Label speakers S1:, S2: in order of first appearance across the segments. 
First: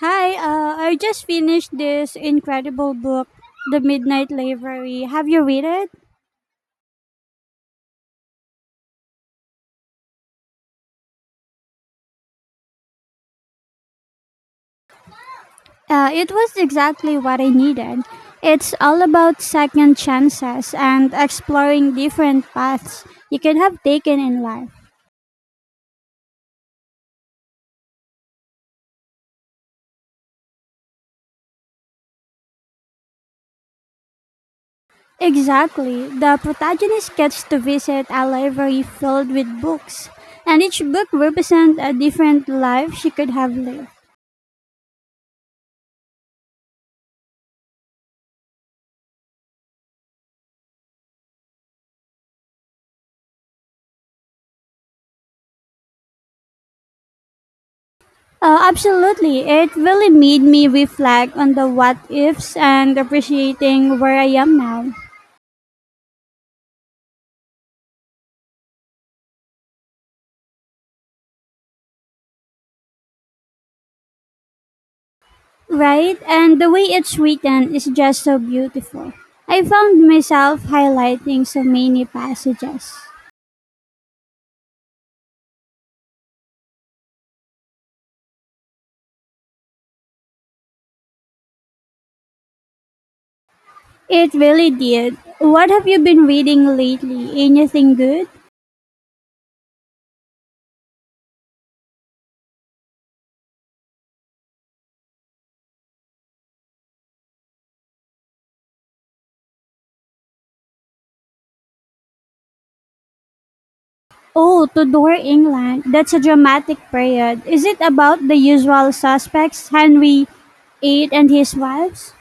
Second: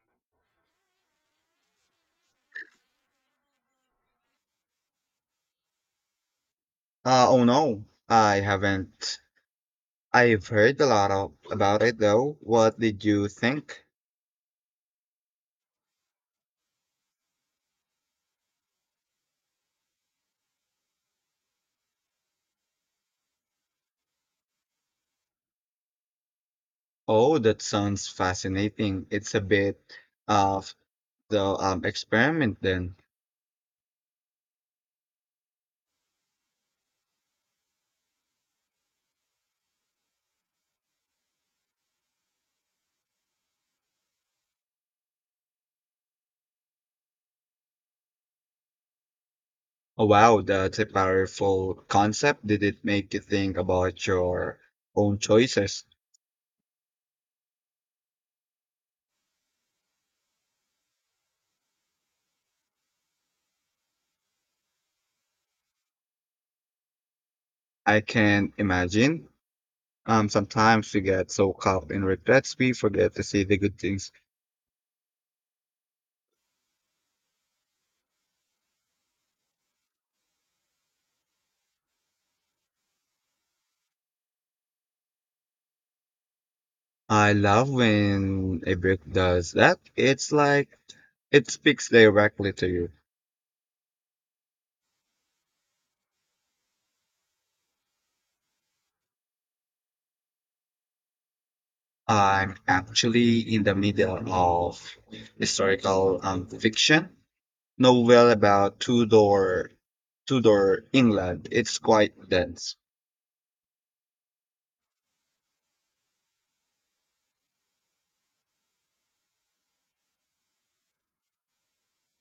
S1: Hi, I just finished this incredible book, The Midnight Library. Have you read it?
S2: Oh no, I haven't. I've heard a lot about it though. What did you think?
S1: It was exactly what I needed. It's all about second chances and exploring different paths you could have taken in life.
S2: Oh, that sounds fascinating. It's a bit of the experiment then.
S1: Exactly. The protagonist gets to visit a library filled with books, and each book represents a different life she could have lived.
S2: Oh wow, that's a powerful concept. Did it make you think about your own choices?
S1: Absolutely. It really made me reflect on the what ifs and appreciating where I am now.
S2: I can imagine. Sometimes we get so caught in regrets we forget to see the good things.
S1: Right? And the way it's written is just so beautiful. I found myself highlighting so many passages.
S2: I love when a book does that. It's like it speaks directly to you.
S1: It really did. What have you been reading lately? Anything good?
S2: I'm actually in the middle of historical fiction novel about Tudor England. It's quite dense.
S1: Oh, Tudor England. That's a dramatic period. Is it about the usual suspects, Henry VIII and his wives?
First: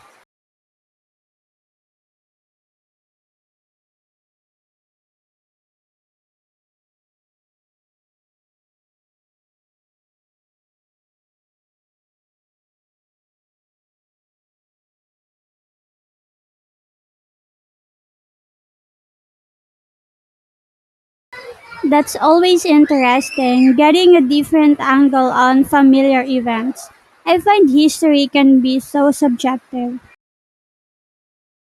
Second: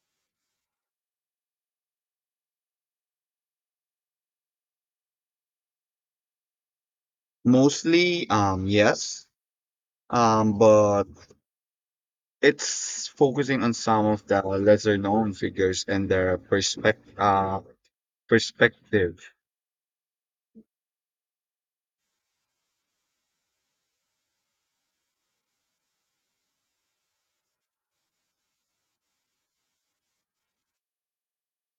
S2: Mostly, yes, but it's focusing on some of the lesser known figures and their perspective.
S1: That's always interesting, getting a different angle on familiar events. I find history can be so subjective.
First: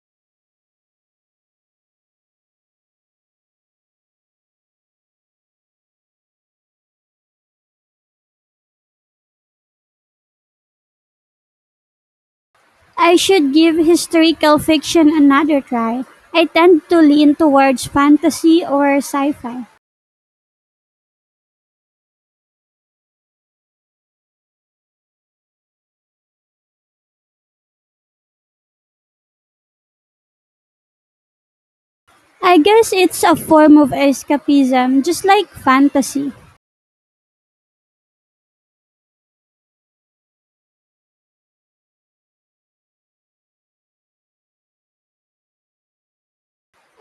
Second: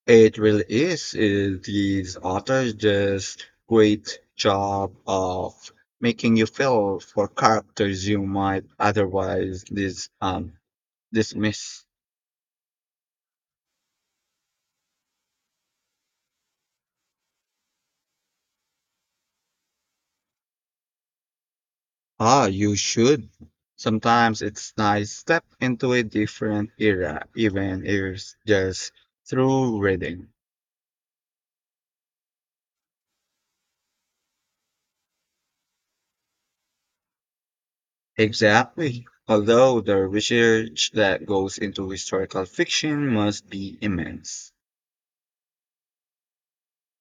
S2: It really is. These authors just great job of making you feel for characters you might otherwise dismiss.
S1: I should give historical fiction another try. I tend to lean towards fantasy or sci fi.
S2: Ah, you should. Sometimes it's nice step into a different era, even if it's just through reading.
S1: I guess it's a form of escapism, just like fantasy.
S2: Exactly. Although the research that goes into historical fiction must be immense.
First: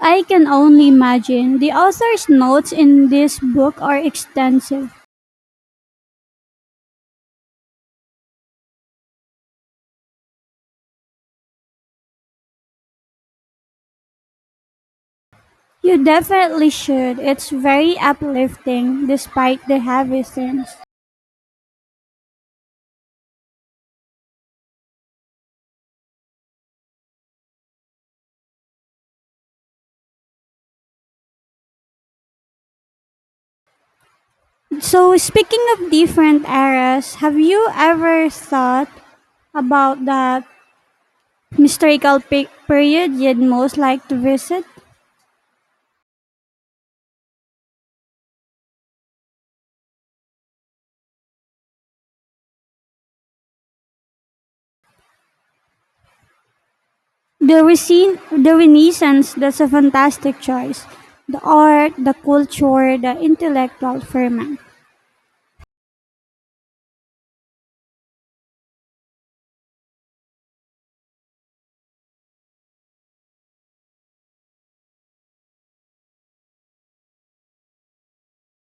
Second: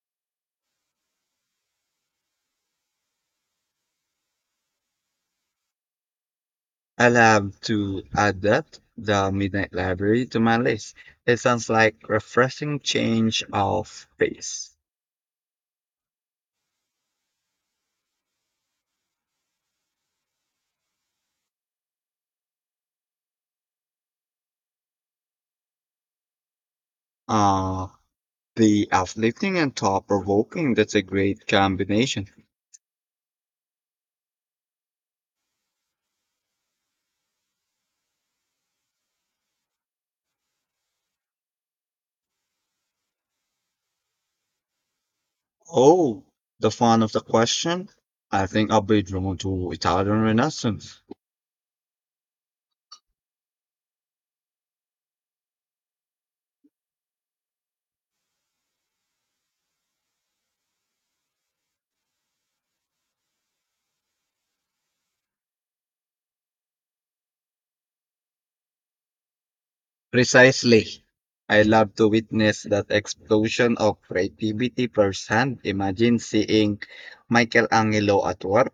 S1: I can only imagine. The author's notes in this book are extensive.
S2: I'll have to add that the Midnight Library to my list. It sounds like refreshing change of pace.
S1: You definitely should. It's very uplifting despite the heavy themes.
S2: Uh, the uplifting and thought provoking, that's a great combination.
S1: So, speaking of different eras, have you ever thought about that historical period you'd most like to visit?
S2: Oh, the fun of the question? I think I'll be drawn to Italian Renaissance.
S1: The Renaissance, that's a fantastic choice. The art, the culture, the intellectual ferment.
S2: Precisely. I love to witness that explosion of creativity firsthand. Imagine seeing Michelangelo at work.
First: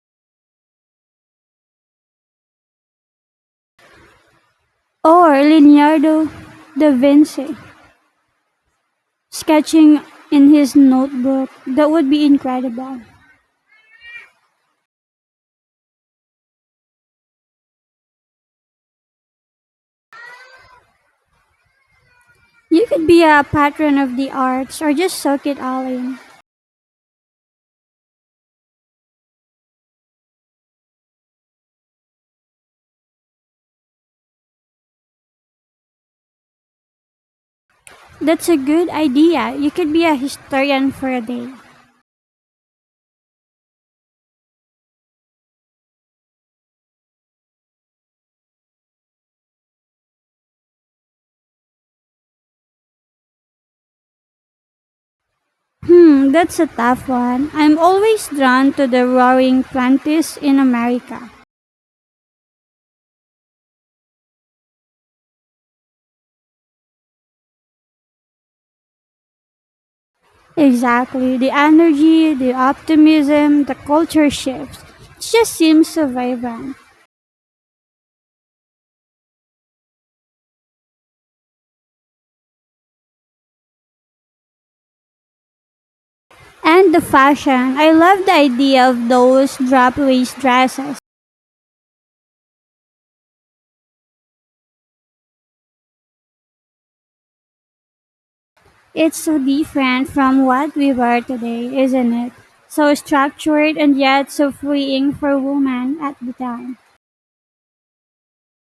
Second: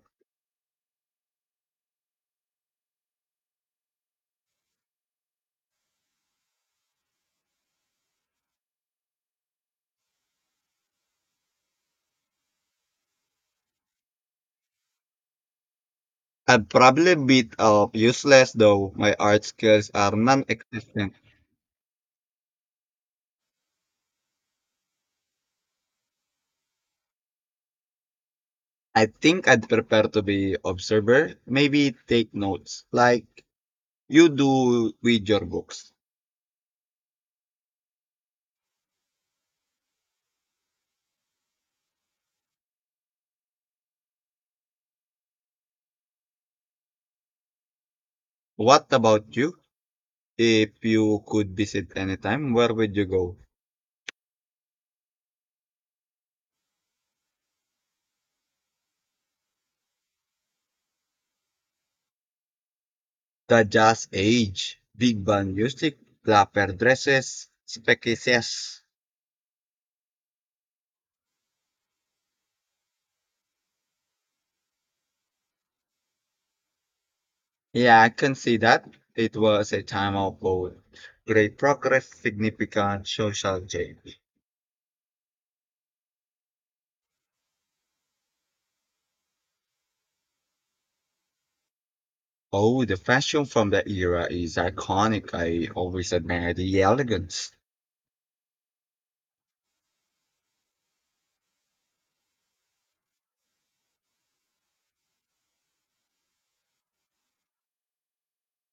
S1: Or Leonardo da Vinci, sketching in his notebook. That would be incredible.
S2: I'd probably a bit of useless though my art skills are non-existent.
S1: You could be a patron of the arts or just soak it all in.
S2: I think I'd prefer to be observer, maybe take notes like you do with your books.
S1: That's a good idea. You could be a historian for a day.
S2: What about you? If you could visit anytime, where would you go?
S1: Hmm, that's a tough one. I'm always drawn to the roaring twenties in America.
S2: The jazz age, big band music, flapper dresses, species.
S1: Exactly. The energy, the optimism, the culture shifts. It just seems so vibrant.
S2: Yeah, I can see that. It was a time of both great progress, significant social change.
S1: And the fashion. I love the idea of those drop waist dresses.
S2: Oh, the fashion from that era is iconic. I always admire the elegance.
S1: It's so different from what we wear today, isn't it? So structured and yet so freeing for women at the time.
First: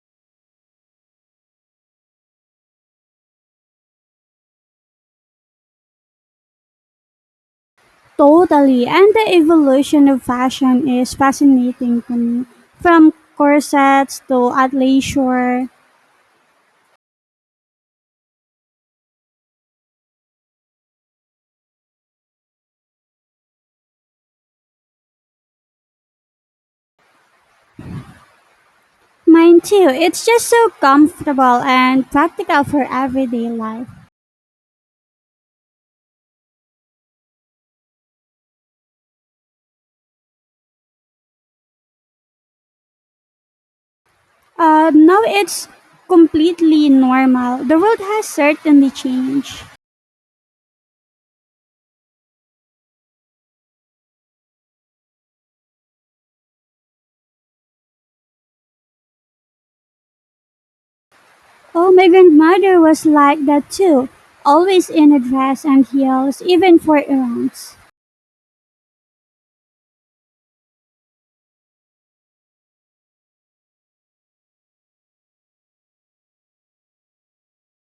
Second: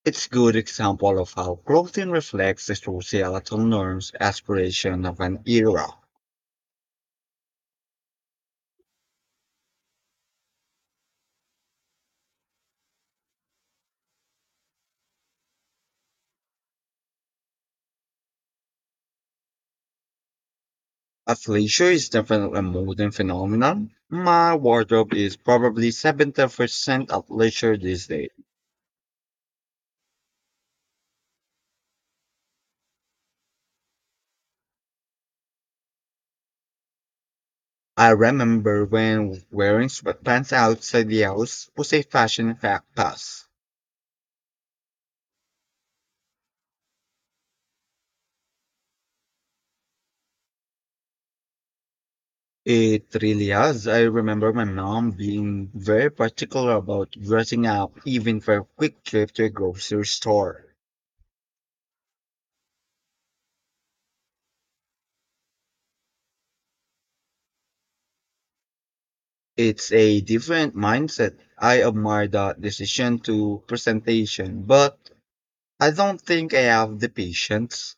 S2: It's a good example of how clothing reflects the societal norms, aspiration of an era.
S1: Totally. And the evolution of fashion is fascinating to me. From corsets to athleisure.
S2: Athleisure is definitely a modern phenomenon. My wardrobe is probably 70% athleisure these days.
S1: Mine too. It's just so comfortable and practical for everyday life.
S2: I remember when wearing sweatpants outside the house was a fashion fact pass.
S1: Now it's completely normal. The world has certainly changed.
S2: It really has. I remember my mom being very particular about dressing up, even for a quick trip to a grocery store.
S1: Oh, my grandmother was like that too. Always in a dress and heels, even for errands.
S2: It's a different mindset. I admire that decision to presentation, but I don't think I have the patience.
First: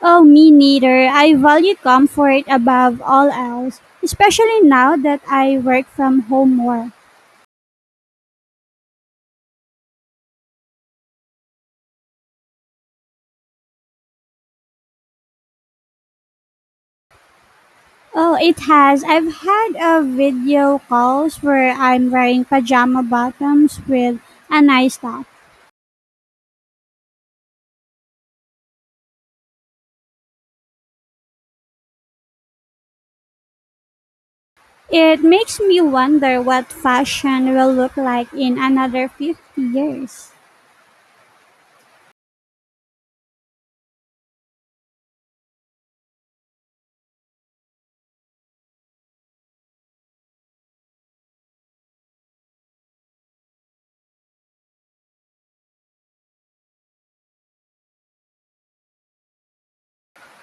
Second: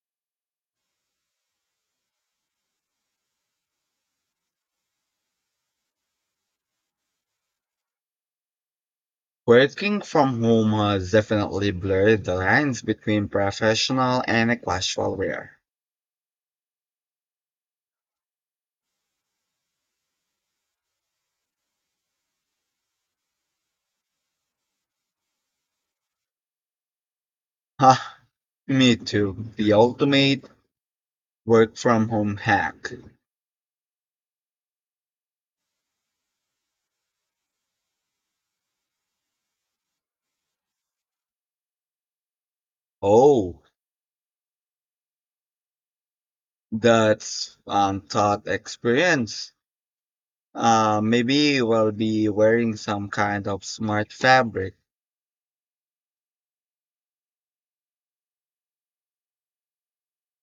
S1: Oh, me neither. I value comfort above all else, especially now that I work from home more.
S2: Working from home has definitely blurred the lines between professional and a casual wear.
S1: Oh, it has. I've had a video calls where I'm wearing pajama bottoms with a nice top.
S2: Ha, me too. The ultimate work from home hack.
S1: It makes me wonder what fashion will look like in another 50 years.
S2: Oh. That's thought experience. Maybe we'll be wearing some kind of smart fabric.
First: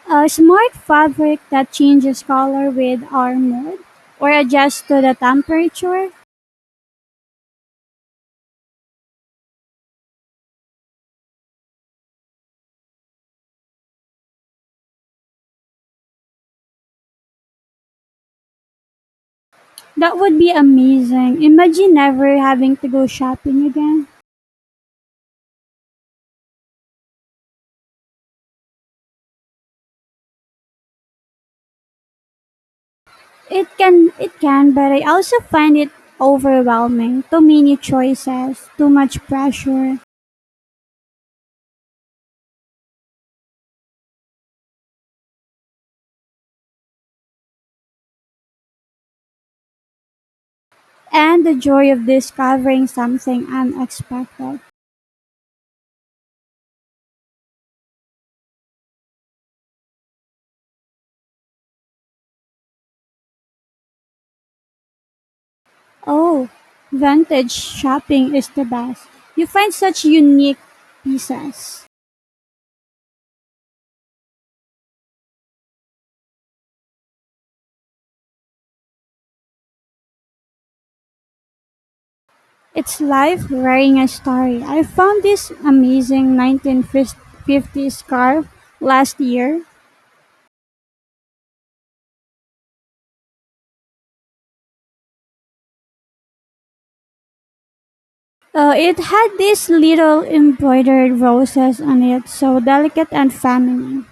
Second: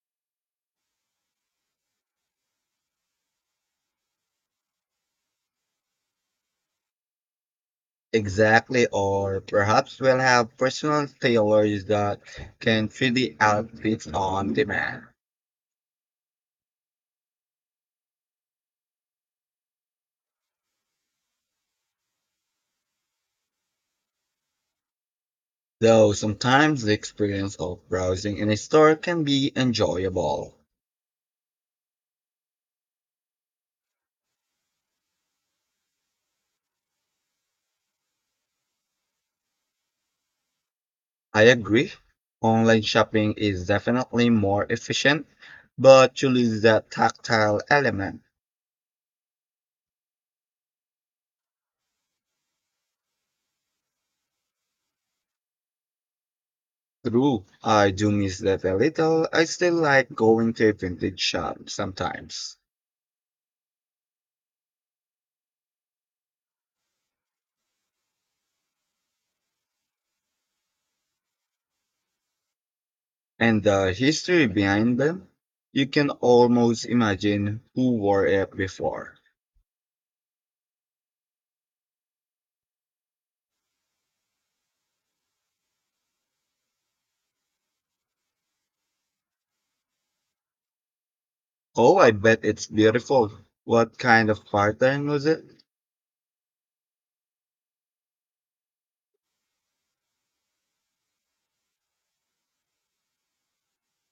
S1: A smart fabric that changes color with our mood or adjusts to the temperature.
S2: Exactly, or perhaps we'll have personal tailors that can fit the outfits on demand.
S1: That would be amazing. Imagine never having to go shopping again.
S2: Though sometimes the experience of browsing in a store can be enjoyable.
S1: It can, but I also find it overwhelming. Too many choices, too much pressure,
S2: I agree. Online shopping is definitely more efficient, but you lose that tactile element.
S1: and the joy of discovering something unexpected.
S2: True, I do miss that a little. I still like going to a vintage shop sometimes.
S1: Oh, vintage shopping is the best. You find such unique pieces.
S2: And the history behind them, you can almost imagine who wore it before.
S1: It's life wearing a story. I found this amazing 1950s scarf last year.
S2: Oh, I bet it's beautiful. What kind of pattern was it?
S1: It had these little embroidered roses on it, so delicate and feminine.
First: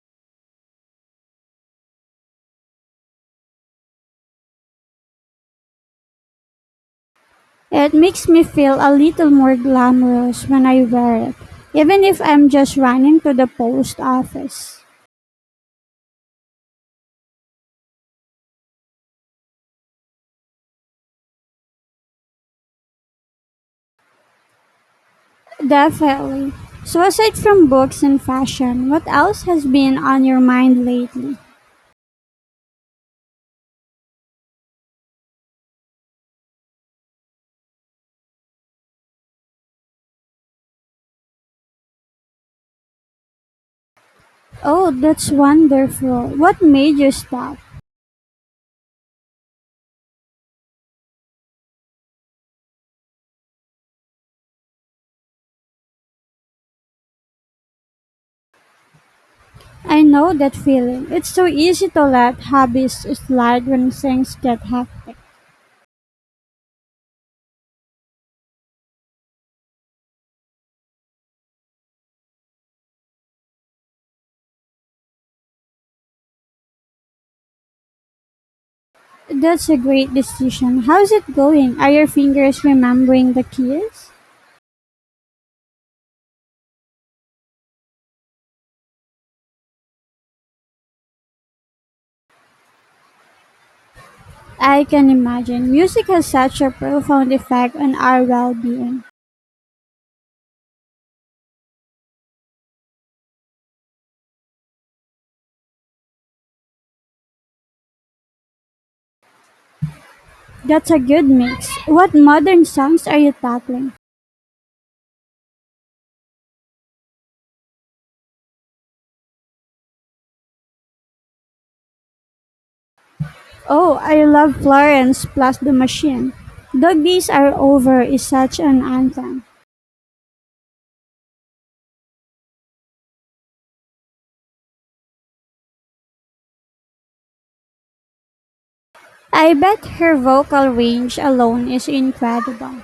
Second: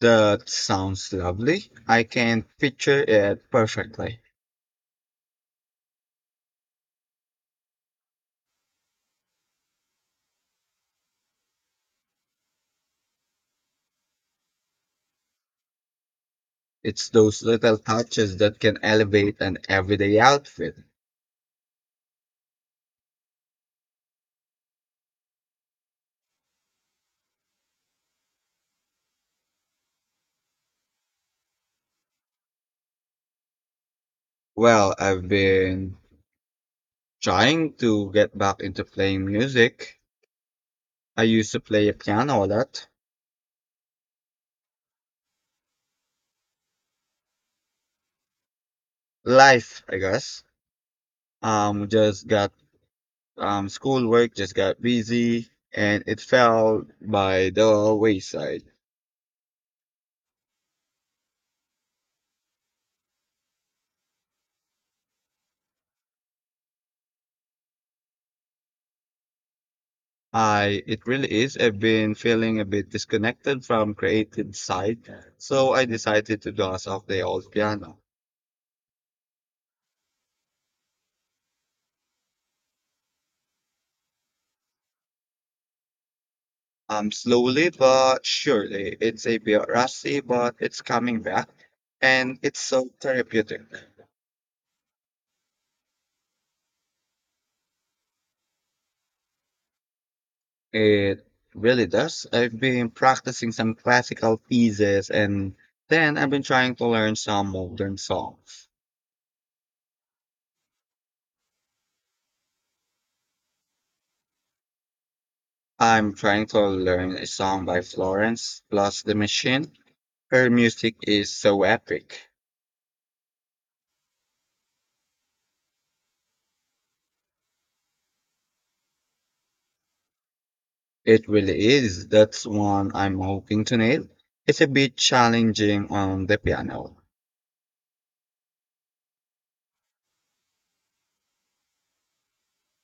S2: That sounds lovely. I can picture it perfectly.
S1: It makes me feel a little more glamorous when I wear it, even if I'm just running to the post office.
S2: It's those little touches that can elevate an everyday outfit.
S1: Definitely. So, aside from books and fashion, what else has been on your mind lately?
S2: Well, I've been trying to get back into playing music. I used to play piano a lot.
S1: Oh, that's wonderful. What made you stop?
S2: Life, I guess. Just got schoolwork, just got busy, and it fell by the wayside.
S1: I know that feeling. It's so easy to let hobbies slide when things get hectic.
S2: I It really is. I've been feeling a bit disconnected from creative side, so I decided to dust off the old piano.
S1: That's a great decision. How's it going? Are your fingers remembering the keys?
S2: Slowly but surely, it's a bit rusty, but it's coming back, and it's so therapeutic.
S1: I can imagine. Music has such a profound effect on our well being.
S2: It really does. I've been practicing some classical pieces and then I've been trying to learn some modern songs.
S1: That's a good mix. What modern songs are you tackling?
S2: I'm trying to learn a song by Florence plus the Machine. Her music is so epic.
S1: Oh, I love Florence plus the Machine. Doggies Are Over is such an anthem.
S2: It really is. That's one I'm hoping to nail. It's a bit challenging on the piano
S1: I bet her vocal range alone is incredible.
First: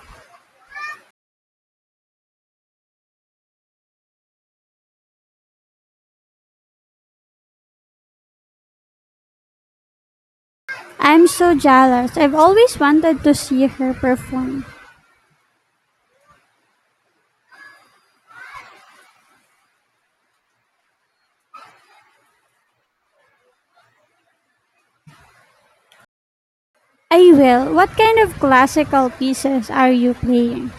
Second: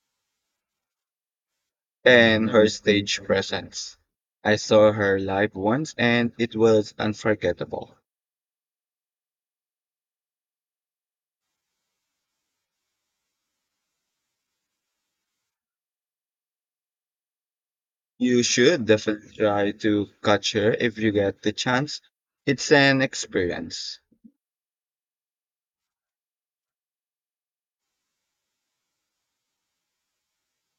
S2: and her stage presence. I saw her live once and it was unforgettable.
S1: I'm so jealous. I've always wanted to see her perform.
S2: You should definitely try to catch her if you get the chance. It's an experience.
S1: I will. What kind of classical pieces are you playing?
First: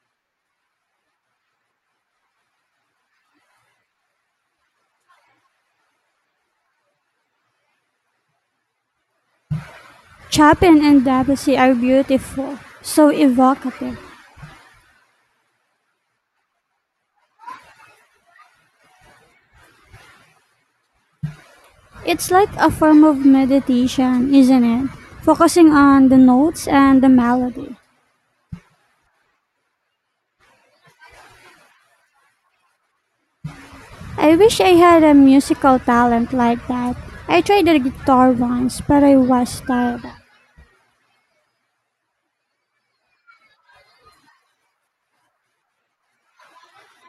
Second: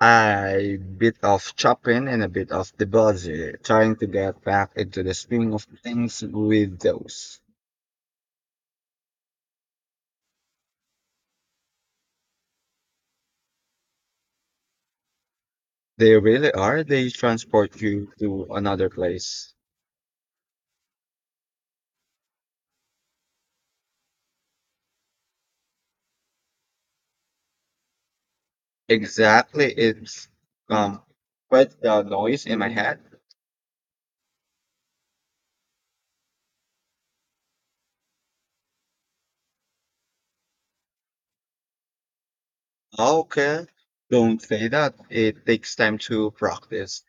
S2: I bit of Chopin and a bit of the buzzer, trying to get back into the swing of things with those.
S1: Chopin and Debussy are beautiful, so evocative.
S2: They really are. They transport you to another place.
S1: It's like a form of meditation, isn't it? Focusing on the notes and the melody.
S2: Exactly. It's um quite the noise in my head.
S1: I wish I had a musical talent like that. I tried the guitar once, but I was terrible.
S2: Okay, don't say that. It takes time to practice.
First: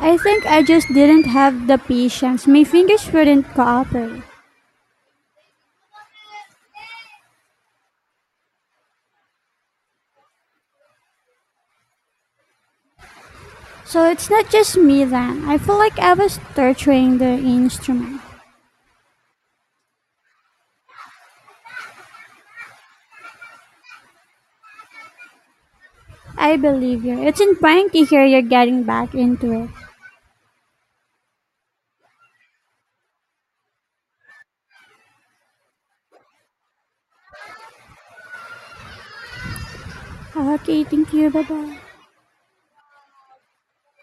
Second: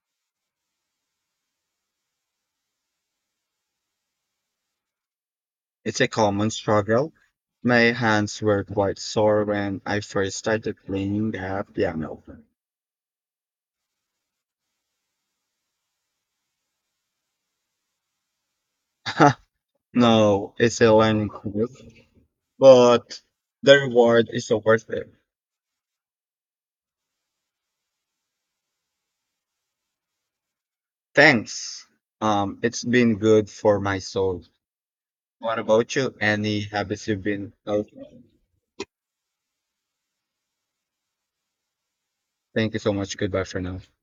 S1: I think I just didn't have the patience. My fingers wouldn't cooperate.
S2: It's a common struggle. My hands were quite sore when I first started playing the piano.
S1: So it's not just me then. I feel like I was torturing the instrument.
S2: no, it's a learning curve, but the reward is so worth it.
S1: I believe you. It's in fine to hear you're getting back into it.
S2: Thanks. It's been good for my soul. What about you? Any habits you've been? Okay.
S1: Okay, thank you. Bye bye.
S2: Thank you so much. Goodbye for now.